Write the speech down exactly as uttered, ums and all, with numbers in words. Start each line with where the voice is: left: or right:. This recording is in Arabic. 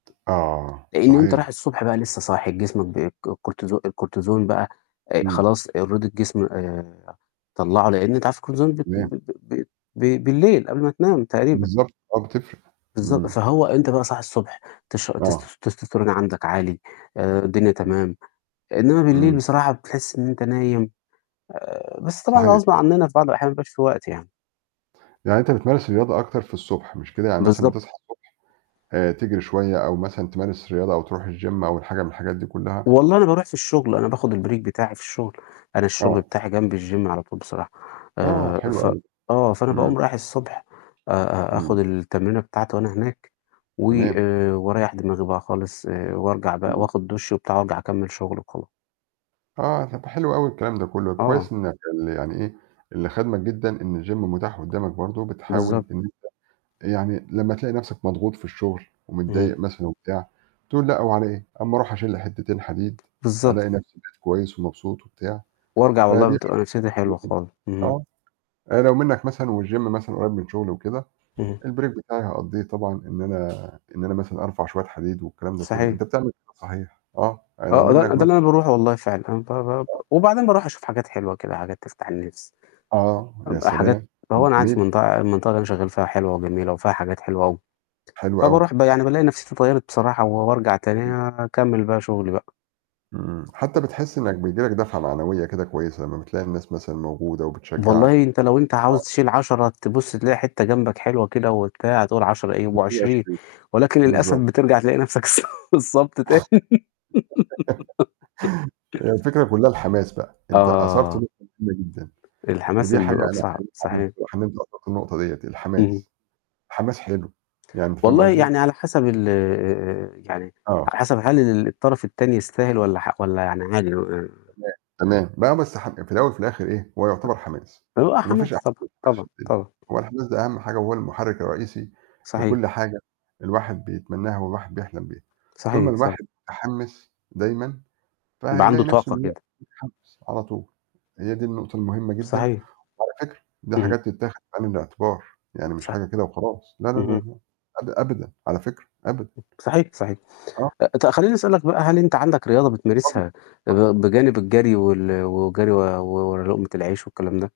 right: آه،
left: لإن أنت
right: صحيح.
left: رايح الصبح بقى لسه صاحي، جسمك ب الكو الكورتيزون الكورتيزون بقى أ
right: إمم.
left: خلاص already الجسم آآ، طلَّعه لإن أنت عارف الكورتيزون ب ب
right: تمام.
left: ب ب ب بالليل قبل ما تنام تقريبًا.
right: بالضبط. آه بتفرق.
left: بالضبط.
right: إمم.
left: فهو أنت بقى صاحي الصبح تش
right: آه.
left: تس تستستيرون عندك عالي آآ، الدنيا
right: إمم.
left: تمام، إنما بالليل
right: إمم.
left: بصراحة بتحس إن أنت نايم آآ، بس طبعًا ده
right: صحيح.
left: غصب عننا في بعض الأحيان ما بيبقاش فيه وقت يعني.
right: يعني أنت بتمارس الرياضة أكتر في الصبح مش كده، يعني مثلًا
left: بالضب
right: بتصحى الصبح آآ، تجري شوية أو مثلًا تمارس رياضة أو ترُوح الgym أو الحاجة من الحاجات دي كلها؟
left: والله أنا بارُوح في الشغل، أنا باخد الbreak بتاعي في الشغل، أنا الشغل
right: آه.
left: بتاعي جنب الgym على طول بصراحة،
right: آه،
left: آآ،
right: حلو
left: ف
right: أوي.
left: آه. فأنا
right: إمم.
left: باقوم رايح الصبح آآ، أ أ
right: إمم.
left: آخد التمرينة بتاعتي وأنا هناك و
right: تمام.
left: واريّح دماغي بقى خالص، وارجع بقى
right: إمم.
left: وآخد دُش وبتاع وأرجَع أكمِّل شغل وخلا
right: آه، طَب حلو أوي الكلام ده كله، كويس
left: آه.
right: إنّك ال يعني إيه اللي خادمك جدًا إن الgym متاح قدامك برضه، وبتحاول
left: بالضبط.
right: إنّك أنت يعني لمّا تلاقي نفْسك مضغوط في الشغل
left: اهم.
right: ومتضايق مثلًا وبتاع بتقول لأ وعلى إيه أمّا أرُوح أشيلّي حتتين حديد ألاقي
left: بالضبط.
right: نفْسي بقيت كويس ومبسوط وبتاع.
left: وارجَع والله
right: فدي
left: بتبقى نفسيّتي حلوة
right: [unintelligible]
left: خالص. إمم.
right: آه، لو منَّك مثلًا والgym مثلًا قريّب من شغلي وكده،
left: اهم.
right: الbreak بتاعي هاقضّيه طبعًا، إن أنا إن أنا مثلًا أرفع شوية حديد والكلام ده كله،
left: صحيح.
right: أنت بتعمل كده صحيح، آه، أنا لو
left: آه، ده
right: منّك
left: ده
right: مث
left: اللي أنا بارُوحه والله فعلًا، أنا ب ب ب
right: آه.
left: وبعدين بارُُوح أشوف حاجات حلوة كده حاجات تفتح النفْس،
right: آه. يا
left: حاجات
right: سلام،
left: فهو
right: [unintelligible]
left: أنا قاعد في
right: جميل.
left: منطقة المنطقة اللي أنا شغال فيها حلوة وجميلة وفيها حاجات حلوة أوي،
right: حلو أوي.
left: فبارُوح ب يعني بالاقي نفْسيّتي اتغيّرت بصراحة وبارجَع تاني
right: إمم.
left: أكمّل بقى شغلي بقى.
right: إمم. حتى بتحس إنّك بييجي لك دَفعة معنوية كده كويسة لمّا بتلاقي الناس مثلًا موجودة وبتشجعك.
left: والله أنت لو أنت
right: آه.
left: عاوز تشيل عَشَرة تبُص تلاقي حتّة جنبك حلوة كده وبتاع تقول عَشَرة إيه يبقوا
right: بتشيل
left: عشرين،
right: عشرين.
left: ولكن للأسف
right: بالضبط.
left: بترجَع تلاقي نفْسك [unintelligible] تاني
right: هي الفكرة كلها الحماس بقى، أنت أثرت
left: آه.
right: نقطة مهمة جدًا
left: الحماس
right: ودي
left: اللي
right: حاجة
left: بيبقى
right: أنا
left: بصعب.
right: أحييك عليها
left: صحيح.
right: بصراحة، إن أنت أثرت النقطة ديّة،
left: اهم.
right: الحماس، الحماس حلو، يعني أنت فاهم
left: والله
right: قصدي.
left: يعني على حسب ال يعني
right: آه.
left: على حسب هل الطرف التاني يستاهل والّا ح والّا يعني عادي
right: تمام، تمام. مهما اس في الأول وفي الآخر إيه هو يُعتبر حماس،
left: أ [unintelligible]
right: وما فيش أهَم
left: حماس، طبعًا،
right: من الحماس في
left: طبعًا،
right: الدنيا،
left: طبعًا.
right: هو الحماس ده أهَم حاجة وهو المحرك الرئيسي
left: صحيح.
right: لكل حاجة الواحد بيتمناها والواحد بيحلم بيها، طول ما
left: صحيح صحي
right: الواحد متحمس دايمًا
left: ده عنده
right: فهيلاقي نفْسه
left: طاقة
right: إن هو
left: كده.
right: يتحمِّس على طول، هي دي النقطة المهمة جدًا،
left: صحيح.
right: وعلى فكرة دي
left: اهم.
right: حاجات تتاخد في عين الاعتبار، يعني مش
left: صح
right: حاجة كده وخلاص، لا، لا،
left: اهم.
right: لا، أب أبدًا على فكرة أبدًا.
left: آه. صحيح صحيح.
right: آه.
left: ط خلّيني أسألك بقى هل أنت عندك رياضة
right: اتفضل،
left: بتمارسها
right: اتفضل.
left: بجانب الجري وال والجري و ورا لقمة العيش والكلام ده؟